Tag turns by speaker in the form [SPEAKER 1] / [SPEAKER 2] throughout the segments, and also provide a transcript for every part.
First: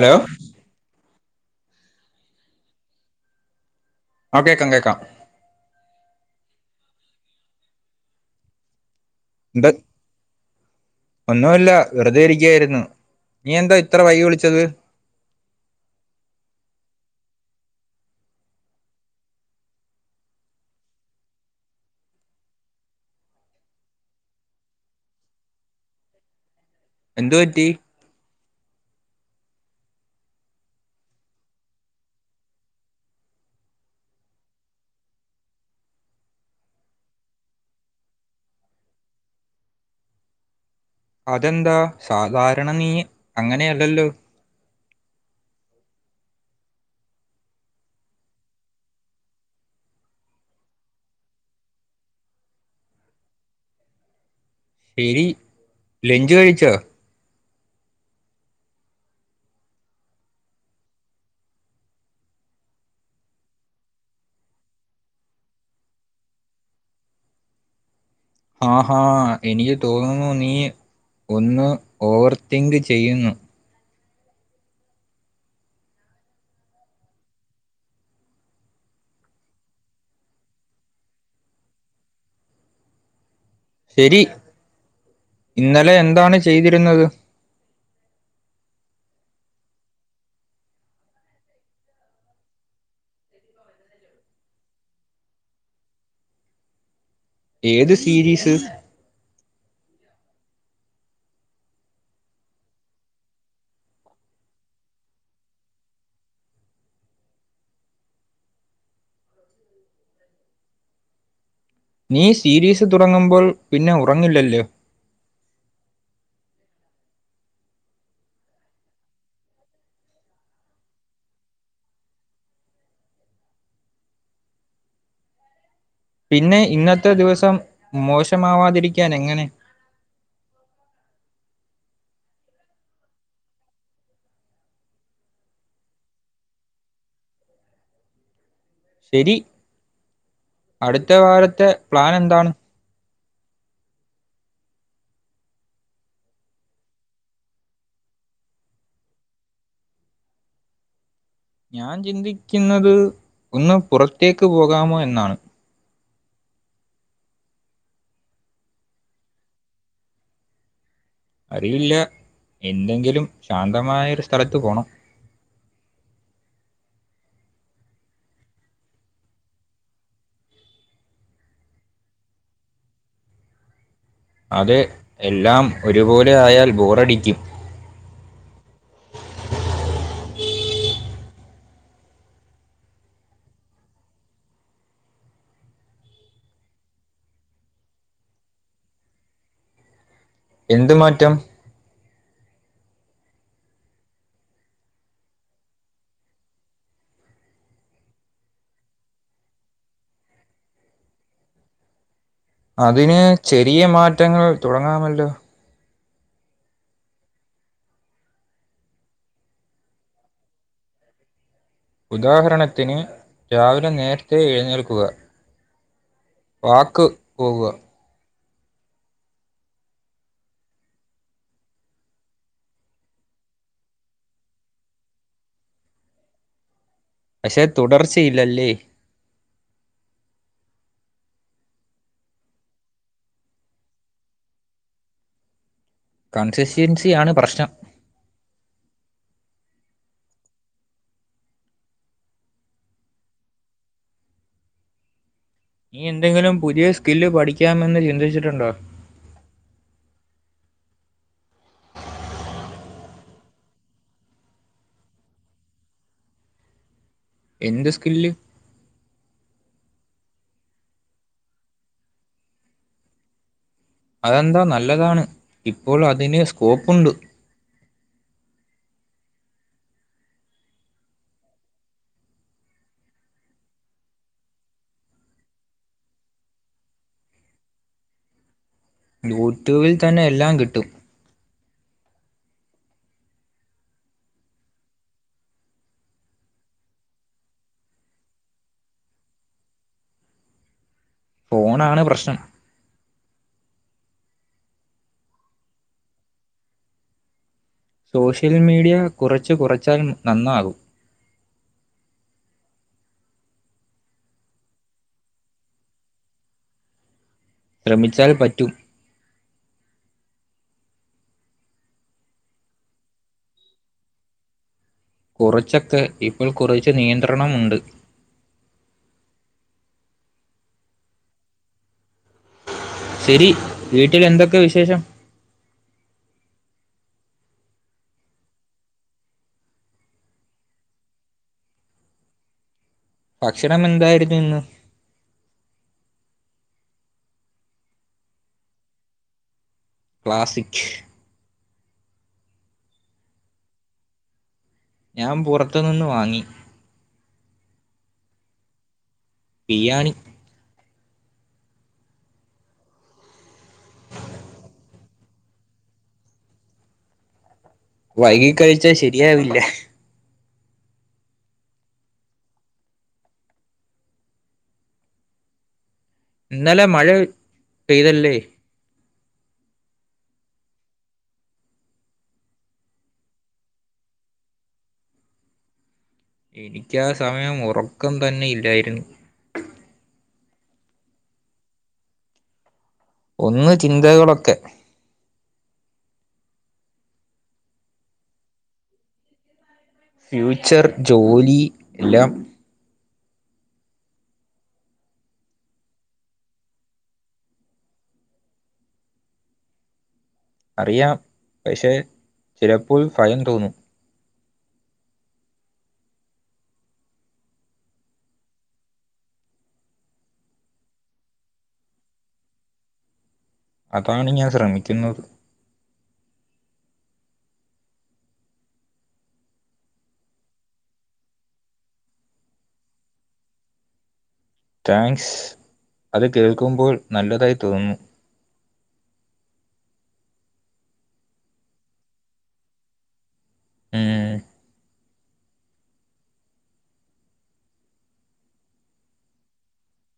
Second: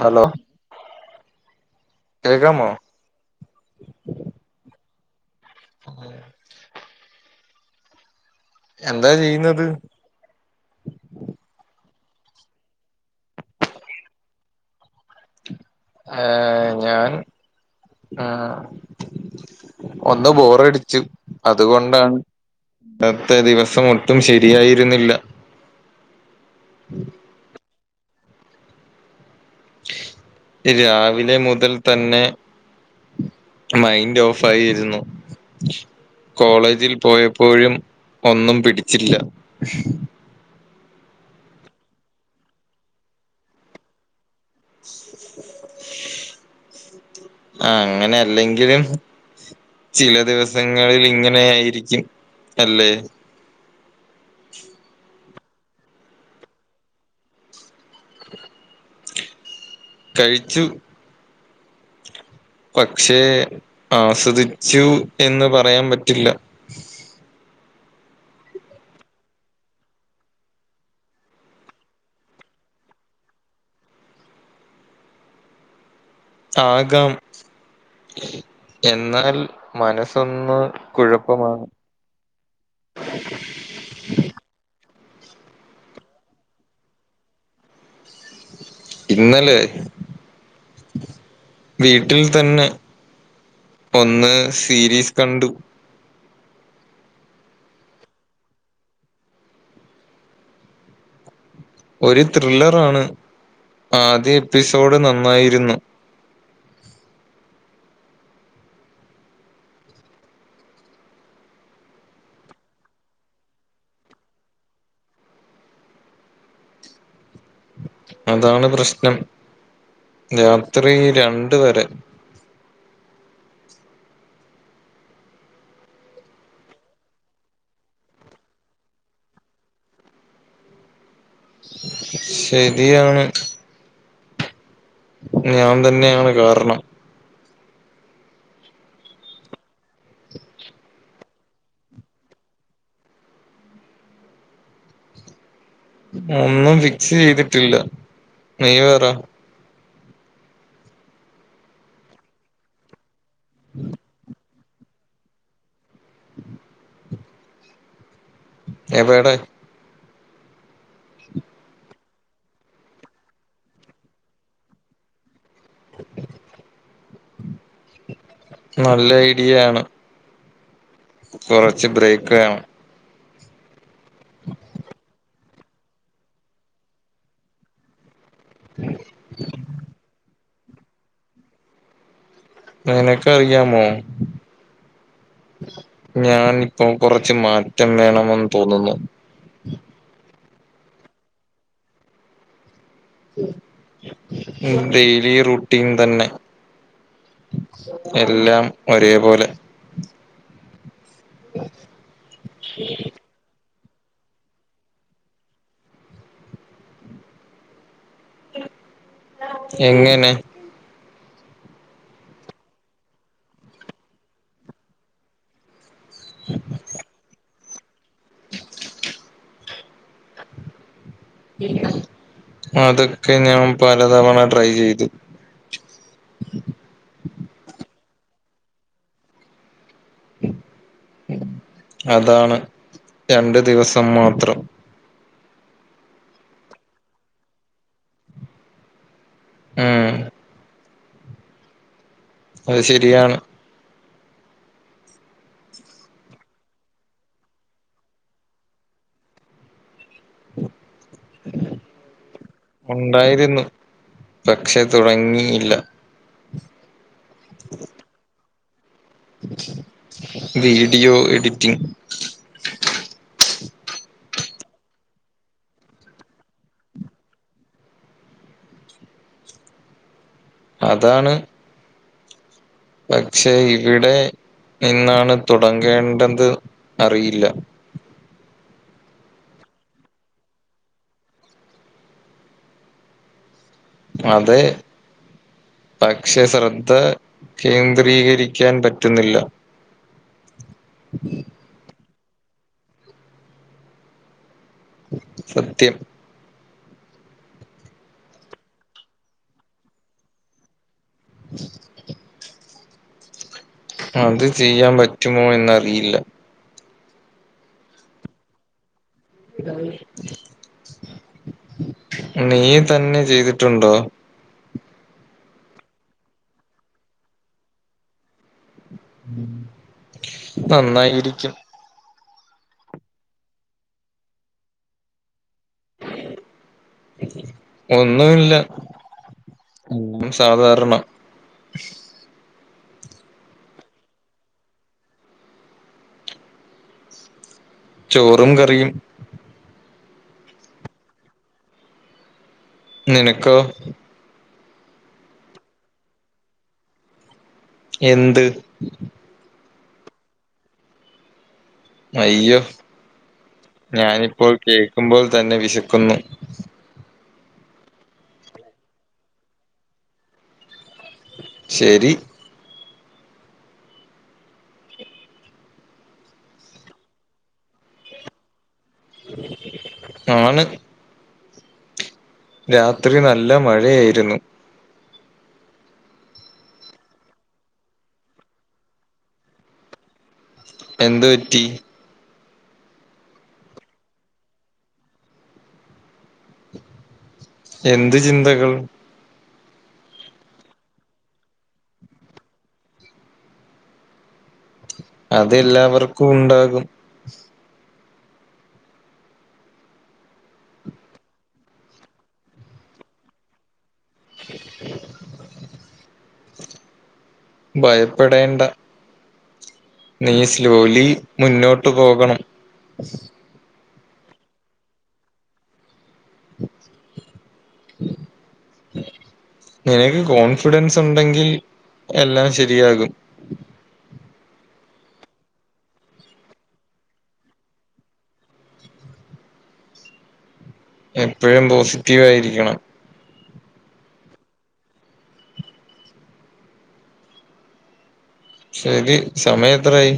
[SPEAKER 1] Hello കേക്കാമോ
[SPEAKER 2] ആ കേക്കാം കേക്കാം
[SPEAKER 1] ആഹ് എന്താ ചെയ്യുന്നത്
[SPEAKER 2] എന്ത് ഒന്നുമില്ല വെർതെ ഇരിക്ക്യായിരുന്നു നീ എന്താ ഇത്ര വൈകി വിളിച്ചത്
[SPEAKER 1] ഏ ഞാൻ ആ ഒന്ന് ബോറടിച്ചു അതുകൊണ്ടാണ് ഇന്നത്തെ ദിവസം ഒട്ടും ശരിയായിരുന്നില്ല
[SPEAKER 2] എന്തു പറ്റി
[SPEAKER 1] രാവിലെ മുതൽ തന്നെ മൈൻഡ് ഓഫാ ആയിരുന്നു കോളേജിൽ പോയപ്പോഴും ഒന്നും പിടിച്ചില്ല
[SPEAKER 2] അതെന്താ സാധാരണ നീ അങ്ങനെയല്ലല്ലോ
[SPEAKER 1] അങ്ങനെ അല്ലെങ്കിലും ചില ദിവസങ്ങളിൽ ഇങ്ങനെ ആയിരിക്കും അല്ലേ ഉം
[SPEAKER 2] ശരി ലെഞ്ച് കഴിച്ചോ
[SPEAKER 1] കഴിച്ചു പക്ഷേ ആസ്വദിച്ചു എന്ന് പറയാം പറ്റില്ല
[SPEAKER 2] ആഹാ എനിക്ക് തോന്നുന്നു നീ ഒന്ന് ഓവർ തിങ്ക് ചെയ്യുന്നു
[SPEAKER 1] ആകാം എന്നാൽ മനസ്സൊന്ന് കുഴപ്പമാണ്
[SPEAKER 2] ശരി ഇന്നലെ എന്താണ് ചെയ്തിരുന്നത്
[SPEAKER 1] ഇന്നലെ വീട്ടിൽ തന്നെ ഒന്ന് സീരീസ് കണ്ടു
[SPEAKER 2] ഏത് സീരീസ്
[SPEAKER 1] ഒരു ത്രില്ലറാണ് ആദ്യ എപ്പിസോഡ് നന്നായിരുന്നു
[SPEAKER 2] നീ സീരീസ് തുടങ്ങുമ്പോൾ പിന്നെ ഉറങ്ങില്ലല്ലോ
[SPEAKER 1] അതാണ് പ്രശ്നം രാത്രി രണ്ട് വരെ
[SPEAKER 2] പിന്നെ ഇന്നത്തെ ദിവസം മോശമാവാതിരിക്കാൻ എങ്ങനെ
[SPEAKER 1] ശരിയാണ് ഞാൻ തന്നെയാണ് കാരണം
[SPEAKER 2] ശരി അടുത്ത കാലത്തെ പ്ലാൻ എന്താണ്
[SPEAKER 1] ഒന്നും ഫിക്സ് ചെയ്തിട്ടില്ല നീ പറ
[SPEAKER 2] ഞാൻ ചിന്തിക്കുന്നത് ഒന്ന് പുറത്തേക്ക് പോകാമോ എന്നാണ്
[SPEAKER 1] എവടെ
[SPEAKER 2] അറിയില്ല എന്തെങ്കിലും ശാന്തമായൊരു സ്ഥലത്ത് പോണം
[SPEAKER 1] നല്ല ഐഡിയ ആണ് കുറച്ച് ബ്രേക്ക് വേണം
[SPEAKER 2] അതെ എല്ലാം ഒരുപോലെ ആയാൽ ബോറടിക്കും
[SPEAKER 1] [inaudible] നിനക്ക് അറിയാമോ ഞാൻ ഇപ്പോ കുറച്ച് മാറ്റം വേണമെന്ന് തോന്നുന്നു
[SPEAKER 2] എന്ത് മാറ്റം
[SPEAKER 1] ഉം ഡെയിലി റൂട്ടീൻ തന്നെ എല്ലാം ഒരേപോലെ [inaudible]
[SPEAKER 2] അതിന് ചെറിയ മാറ്റങ്ങൾ തുടങ്ങാമല്ലോ
[SPEAKER 1] എങ്ങനെ
[SPEAKER 2] ഉദാഹരണത്തിന് രാവിലെ നേരത്തെ എഴുന്നേൽക്കുക പാർക്ക് പോവുക
[SPEAKER 1] അതൊക്കെ ഞാൻ പലതവണ ട്രൈ ചെയ്തു
[SPEAKER 2] പക്ഷെ തുടർച്ചയില്ലല്ലേ
[SPEAKER 1] അതാണ് രണ്ടു ദിവസം മാത്രം
[SPEAKER 2] കൺസിസ്റ്റ്യുവൻസി ആണ് പ്രശ്നം
[SPEAKER 1] ഉം അത് ശരിയാണ്
[SPEAKER 2] നീ എന്തെങ്കിലും പുതിയ സ്കില്ല് പഠിക്കാമെന്ന് ചിന്തിച്ചിട്ടുണ്ടോ
[SPEAKER 1] [inaudible] ഉണ്ടായിരുന്നു പക്ഷെ തുടങ്ങിയില്ല
[SPEAKER 2] എന്ത് സ്കില്ല്
[SPEAKER 1] വീഡിയോ എഡിറ്റിംഗ്
[SPEAKER 2] അതെന്താ നല്ലതാണ് ഇപ്പോൾ അതിന് സ്കോപ്പുണ്ട്
[SPEAKER 1] അതാണ് പക്ഷേ എവിടെ നിന്നാണ് തുടങ്ങേണ്ടത് അറിയില്ല
[SPEAKER 2] യൂട്യൂബിൽ തന്നെ എല്ലാം കിട്ടും
[SPEAKER 1] അതെ പക്ഷെ ശ്രദ്ധ കേന്ദ്രീകരിക്കാൻ പറ്റുന്നില്ല [inaudible]
[SPEAKER 2] ഫോണാണ് പ്രശ്നം
[SPEAKER 1] സത്യം
[SPEAKER 2] സോഷ്യൽ മീഡിയ കുറച്ചു കുറച്ചാലും നന്നാകും
[SPEAKER 1] അത് ചെയ്യാൻ പറ്റുമോ എന്നറിയില്ല
[SPEAKER 2] ശ്രമിച്ചാൽ പറ്റും
[SPEAKER 1] നീ തന്നെ ചെയ്തിട്ടുണ്ടോ
[SPEAKER 2] കുറച്ചൊക്കെ ഇപ്പോൾ കുറച്ച് നിയന്ത്രണംമുണ്ട്
[SPEAKER 1] നന്നായിരിക്കും
[SPEAKER 2] ശരി വീട്ടിൽ എന്തൊക്കെ വിശേഷം
[SPEAKER 1] ഒന്നുല്ല സാധാരണ
[SPEAKER 2] ഭക്ഷണം എന്തായിരുന്നുന്ന്
[SPEAKER 1] ചോറും കറിയും
[SPEAKER 2] ക്ലാസിക്
[SPEAKER 1] നിനക്കോ
[SPEAKER 2] ഞാൻ പോറത്തു നിന്ന് വാങ്ങി
[SPEAKER 1] എന്ത്
[SPEAKER 2] ബിരിയാണി
[SPEAKER 1] അയ്യോ ഞാനിപ്പോ കേൾക്കുമ്പോൾ തന്നെ വിശക്കുന്നു
[SPEAKER 2] വൈകി കഴിച്ചാ ശരിയാവില്ല
[SPEAKER 1] ശരി
[SPEAKER 2] ഇന്നലെ മഴ പെയ്തല്ലേ
[SPEAKER 1] ആണ് രാത്രി നല്ല മഴയായിരുന്നു
[SPEAKER 2] എനിക്കാ സമയം ഉറക്കം തന്നെ ഇല്ലായിരുന്നു
[SPEAKER 1] എന്ത് പറ്റി
[SPEAKER 2] ഒന്ന് ചിന്തകളൊക്കെ
[SPEAKER 1] എന്ത് ചിന്തകൾ
[SPEAKER 2] ഫ്യൂച്ചർ ജോലി എല്ലാം
[SPEAKER 1] അതെല്ലാവർക്കും ഉണ്ടാകും
[SPEAKER 2] അറിയാം പക്ഷേ ചിലപ്പോൾ ഭയം തോന്നും
[SPEAKER 1] ഭയപ്പെടേണ്ട നീ സ്ലോലി മുന്നോട്ട് പോകണം
[SPEAKER 2] അതാണ് ഞാൻ ശ്രമിക്കുന്നത്
[SPEAKER 1] നിനക്ക് കോൺഫിഡൻസ് ഉണ്ടെങ്കിൽ എല്ലാം ശരിയാകും
[SPEAKER 2] താങ്ക്സ് അത് കേൾക്കുമ്പോൾ നല്ലതായി തോന്നും
[SPEAKER 1] എപ്പോഴും പോസിറ്റീവായിരിക്കണം
[SPEAKER 2] ഏഹ്
[SPEAKER 1] ശരി സമയം എത്രായി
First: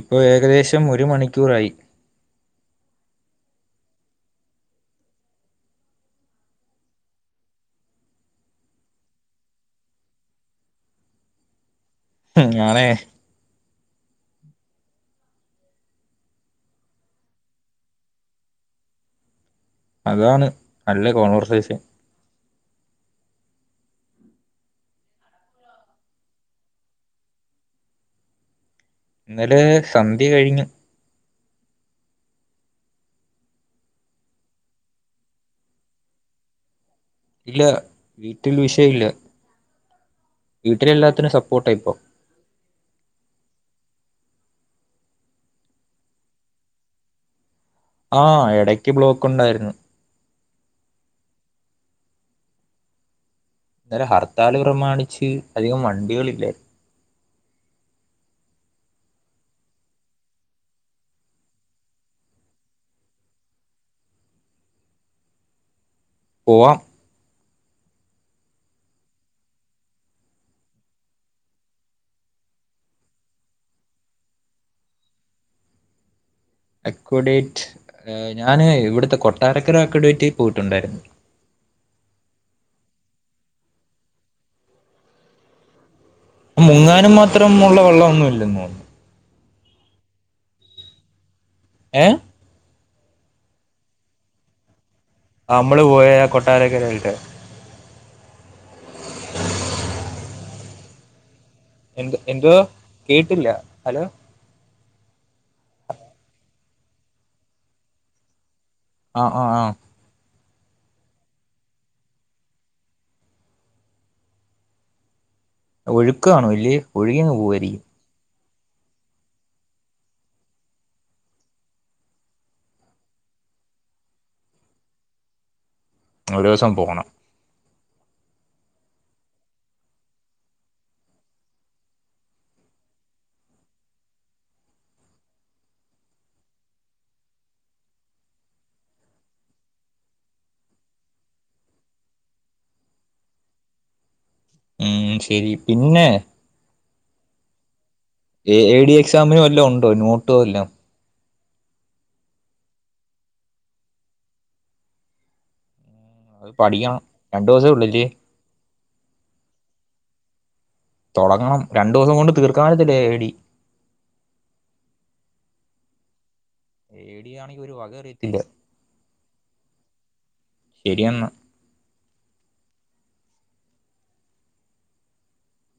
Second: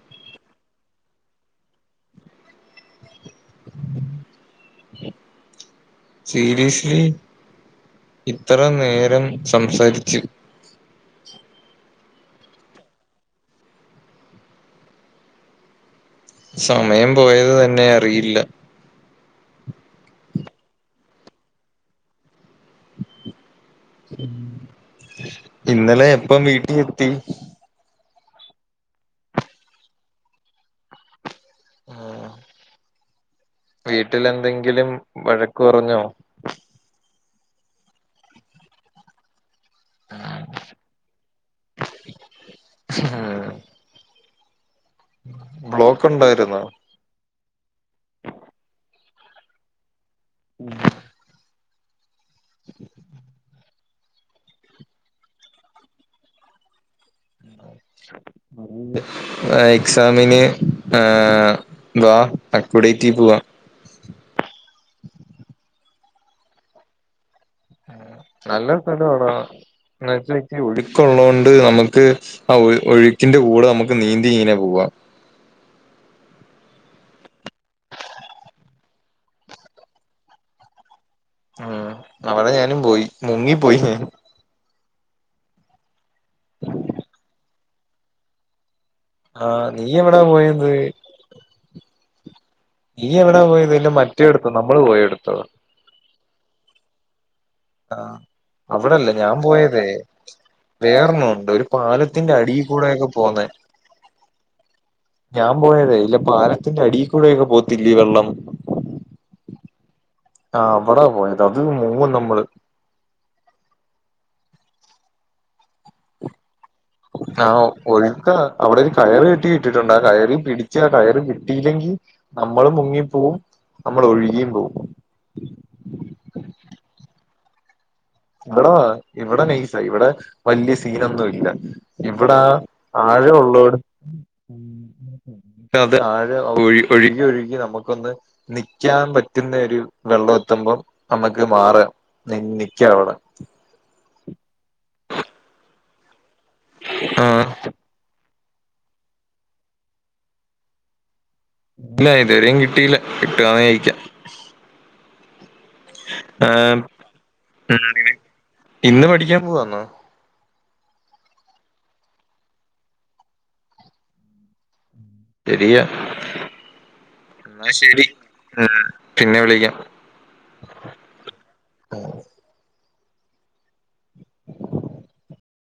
[SPEAKER 2] ഇപ്പോ ഏകദേശം ഒരു മണിക്കൂറായി
[SPEAKER 1] സീരീയസ്ലി ഇത്ര നേരം സംസാരിച്ചു
[SPEAKER 2] ഉം ഞാനെ
[SPEAKER 1] സമയം പോയത് തന്നെ അറിയില്ല
[SPEAKER 2] അതാണ് നല്ല കോൺവെർസേഷൻ
[SPEAKER 1] ഇന്നലെ എപ്പം വീട്ടിലെത്തി
[SPEAKER 2] ഇന്നലെ സന്ധ്യ കഴിഞ്ഞു
[SPEAKER 1] ആഹ് വീട്ടില് എന്തെങ്കിലും വഴക്ക് പറഞ്ഞോ
[SPEAKER 2] ഇല്ല വീട്ടിൽ വിഷയവില്ല, വീട്ടിൽ എല്ലാത്തിനും സപ്പോർട്ടാ ഇപ്പൊ
[SPEAKER 1] ആഹ് ബ്ലോക്ക് ഒണ്ടായിരുന്നൊ
[SPEAKER 2] ആഹ് എടയ്ക്ക് ബ്ലോക്ക് ഒണ്ടായിരുന്നു
[SPEAKER 1] ഉം [inaudible] [inaudible]
[SPEAKER 2] ഇന്നലെ ഹർത്താല് പ്രമാണിച്ച് അധികം വണ്ടികളില്ലായിരുന്നു
[SPEAKER 1] അതെ എക്സാമിന് വാ അക്കുഡേറ്റി പോവാ
[SPEAKER 2] പോകാം
[SPEAKER 1] നല്ല സ്ഥലവാടാ എന്ന് വച്ചാ ഒഴുക്ക് ഉള്ളോണ്ട് നമുക്ക്- ആ ഒഴുക്കിന്റെ കൂടെ നമുക്ക് നീന്തി ഇങ്ങനെ പോവാ.
[SPEAKER 2] അക്കുഡേറ്റ് ഞാന് ഇവിടുത്തെ കൊട്ടാരക്കര അക്കുഡേറ്റി പോയിട്ടുണ്ടായിരുന്നു
[SPEAKER 1] ഉം അവിടെ ഞാനും പോയി മുങ്ങിപ്പോയി.
[SPEAKER 2] മുങ്ങാനും മാത്രം ഉള്ള വെള്ളമൊന്നും ഒന്നുമില്ലന്ന് തോനുന്നു
[SPEAKER 1] ആഹ് നീ എവിടാ പോയത്
[SPEAKER 2] ഏഹ്
[SPEAKER 1] നീ എവിടാ പോയത്, മറ്റേ എടുത്തു നമ്മള് പോയ എടുത്തോ
[SPEAKER 2] നമ്മള് പോയത് കൊട്ടാരക്കരയില്
[SPEAKER 1] ആ അവിടെല്ലേ ഞാൻ പോയതേ വേറെന്നുണ്ട് ഒരു
[SPEAKER 2] എന്ത്
[SPEAKER 1] പാലത്തിന്റെ
[SPEAKER 2] എന്തോ
[SPEAKER 1] അടിയിൽ കൂടെയൊക്കെ പോന്നേ
[SPEAKER 2] കേട്ടില്ല ഹലോ
[SPEAKER 1] ഞാൻ പോയതേ ഇല്ല പാലത്തിന്റെ അടിൽ കൂടൊക്കെ പോകത്തില്ലേ വെള്ളം
[SPEAKER 2] ആഹ് ആഹ് ആഹ്
[SPEAKER 1] ആ അവിടാ പോയത് അത് മൂന്നും നമ്മള്-
[SPEAKER 2] ഒഴുക്കാണ് വലിയ-
[SPEAKER 1] ആഹ ഒഴുക്ക അവിടെ ഒരു കയറ് കെട്ടി ഇട്ടിട്ടുണ്ട് ആ കയറി പിടിച്ച ആ കയറ് കിട്ടിയില്ലെങ്കിൽ- നമ്മള് മുങ്ങി പോവും, നമ്മള് ഒഴുകിയും പോവും.
[SPEAKER 2] ഒരു ദെവസം പോണം
[SPEAKER 1] ഇവിടെ ഇവിടെ നൈസാ ഇവിടെ വലിയ സീനൊന്നും ഇല്ല ഇവിടെ ആഴ ഉള്ള അത് ആഴം, ഒഴുകി ഒഴുകി നമുക്കൊന്ന്- നിക്കാൻ പറ്റുന്ന ഒരു വെള്ളം എത്തുമ്പം നമ്മുക്ക് മാറാം നിക്കാം അവിടെ
[SPEAKER 2] ഉം ശരി പിന്നെ-
[SPEAKER 1] ആഹ
[SPEAKER 2] എ എ ഡി എക്സാമിനും വല്ലോം ഒണ്ടോ നോട്ട് വല്ലോം
[SPEAKER 1] ഇല്ല ഇതുവരെയും കിട്ടിയില്ല, കിട്ടുവാനേ അയക്കാം ആ
[SPEAKER 2] അത് പഠിക്കണം രണ്ടു ദിവസേ ഉള്ളില്ലേ
[SPEAKER 1] ഇന്ന് പഠിക്കാൻ പോവാന്നോ
[SPEAKER 2] തോടങ്ങണം രണ്ടു ദെവസം കൊണ്ട് തീർക്കാൻ
[SPEAKER 1] ശരിയാ
[SPEAKER 2] എ ഡി ആണെങ്കിൽ
[SPEAKER 1] എന്നാ
[SPEAKER 2] ഒരു വക
[SPEAKER 1] ശരി
[SPEAKER 2] അറിയത്തില്ല
[SPEAKER 1] ഉം പിന്നെ വിളിക്കാം
[SPEAKER 2] ശെരി എന്നാ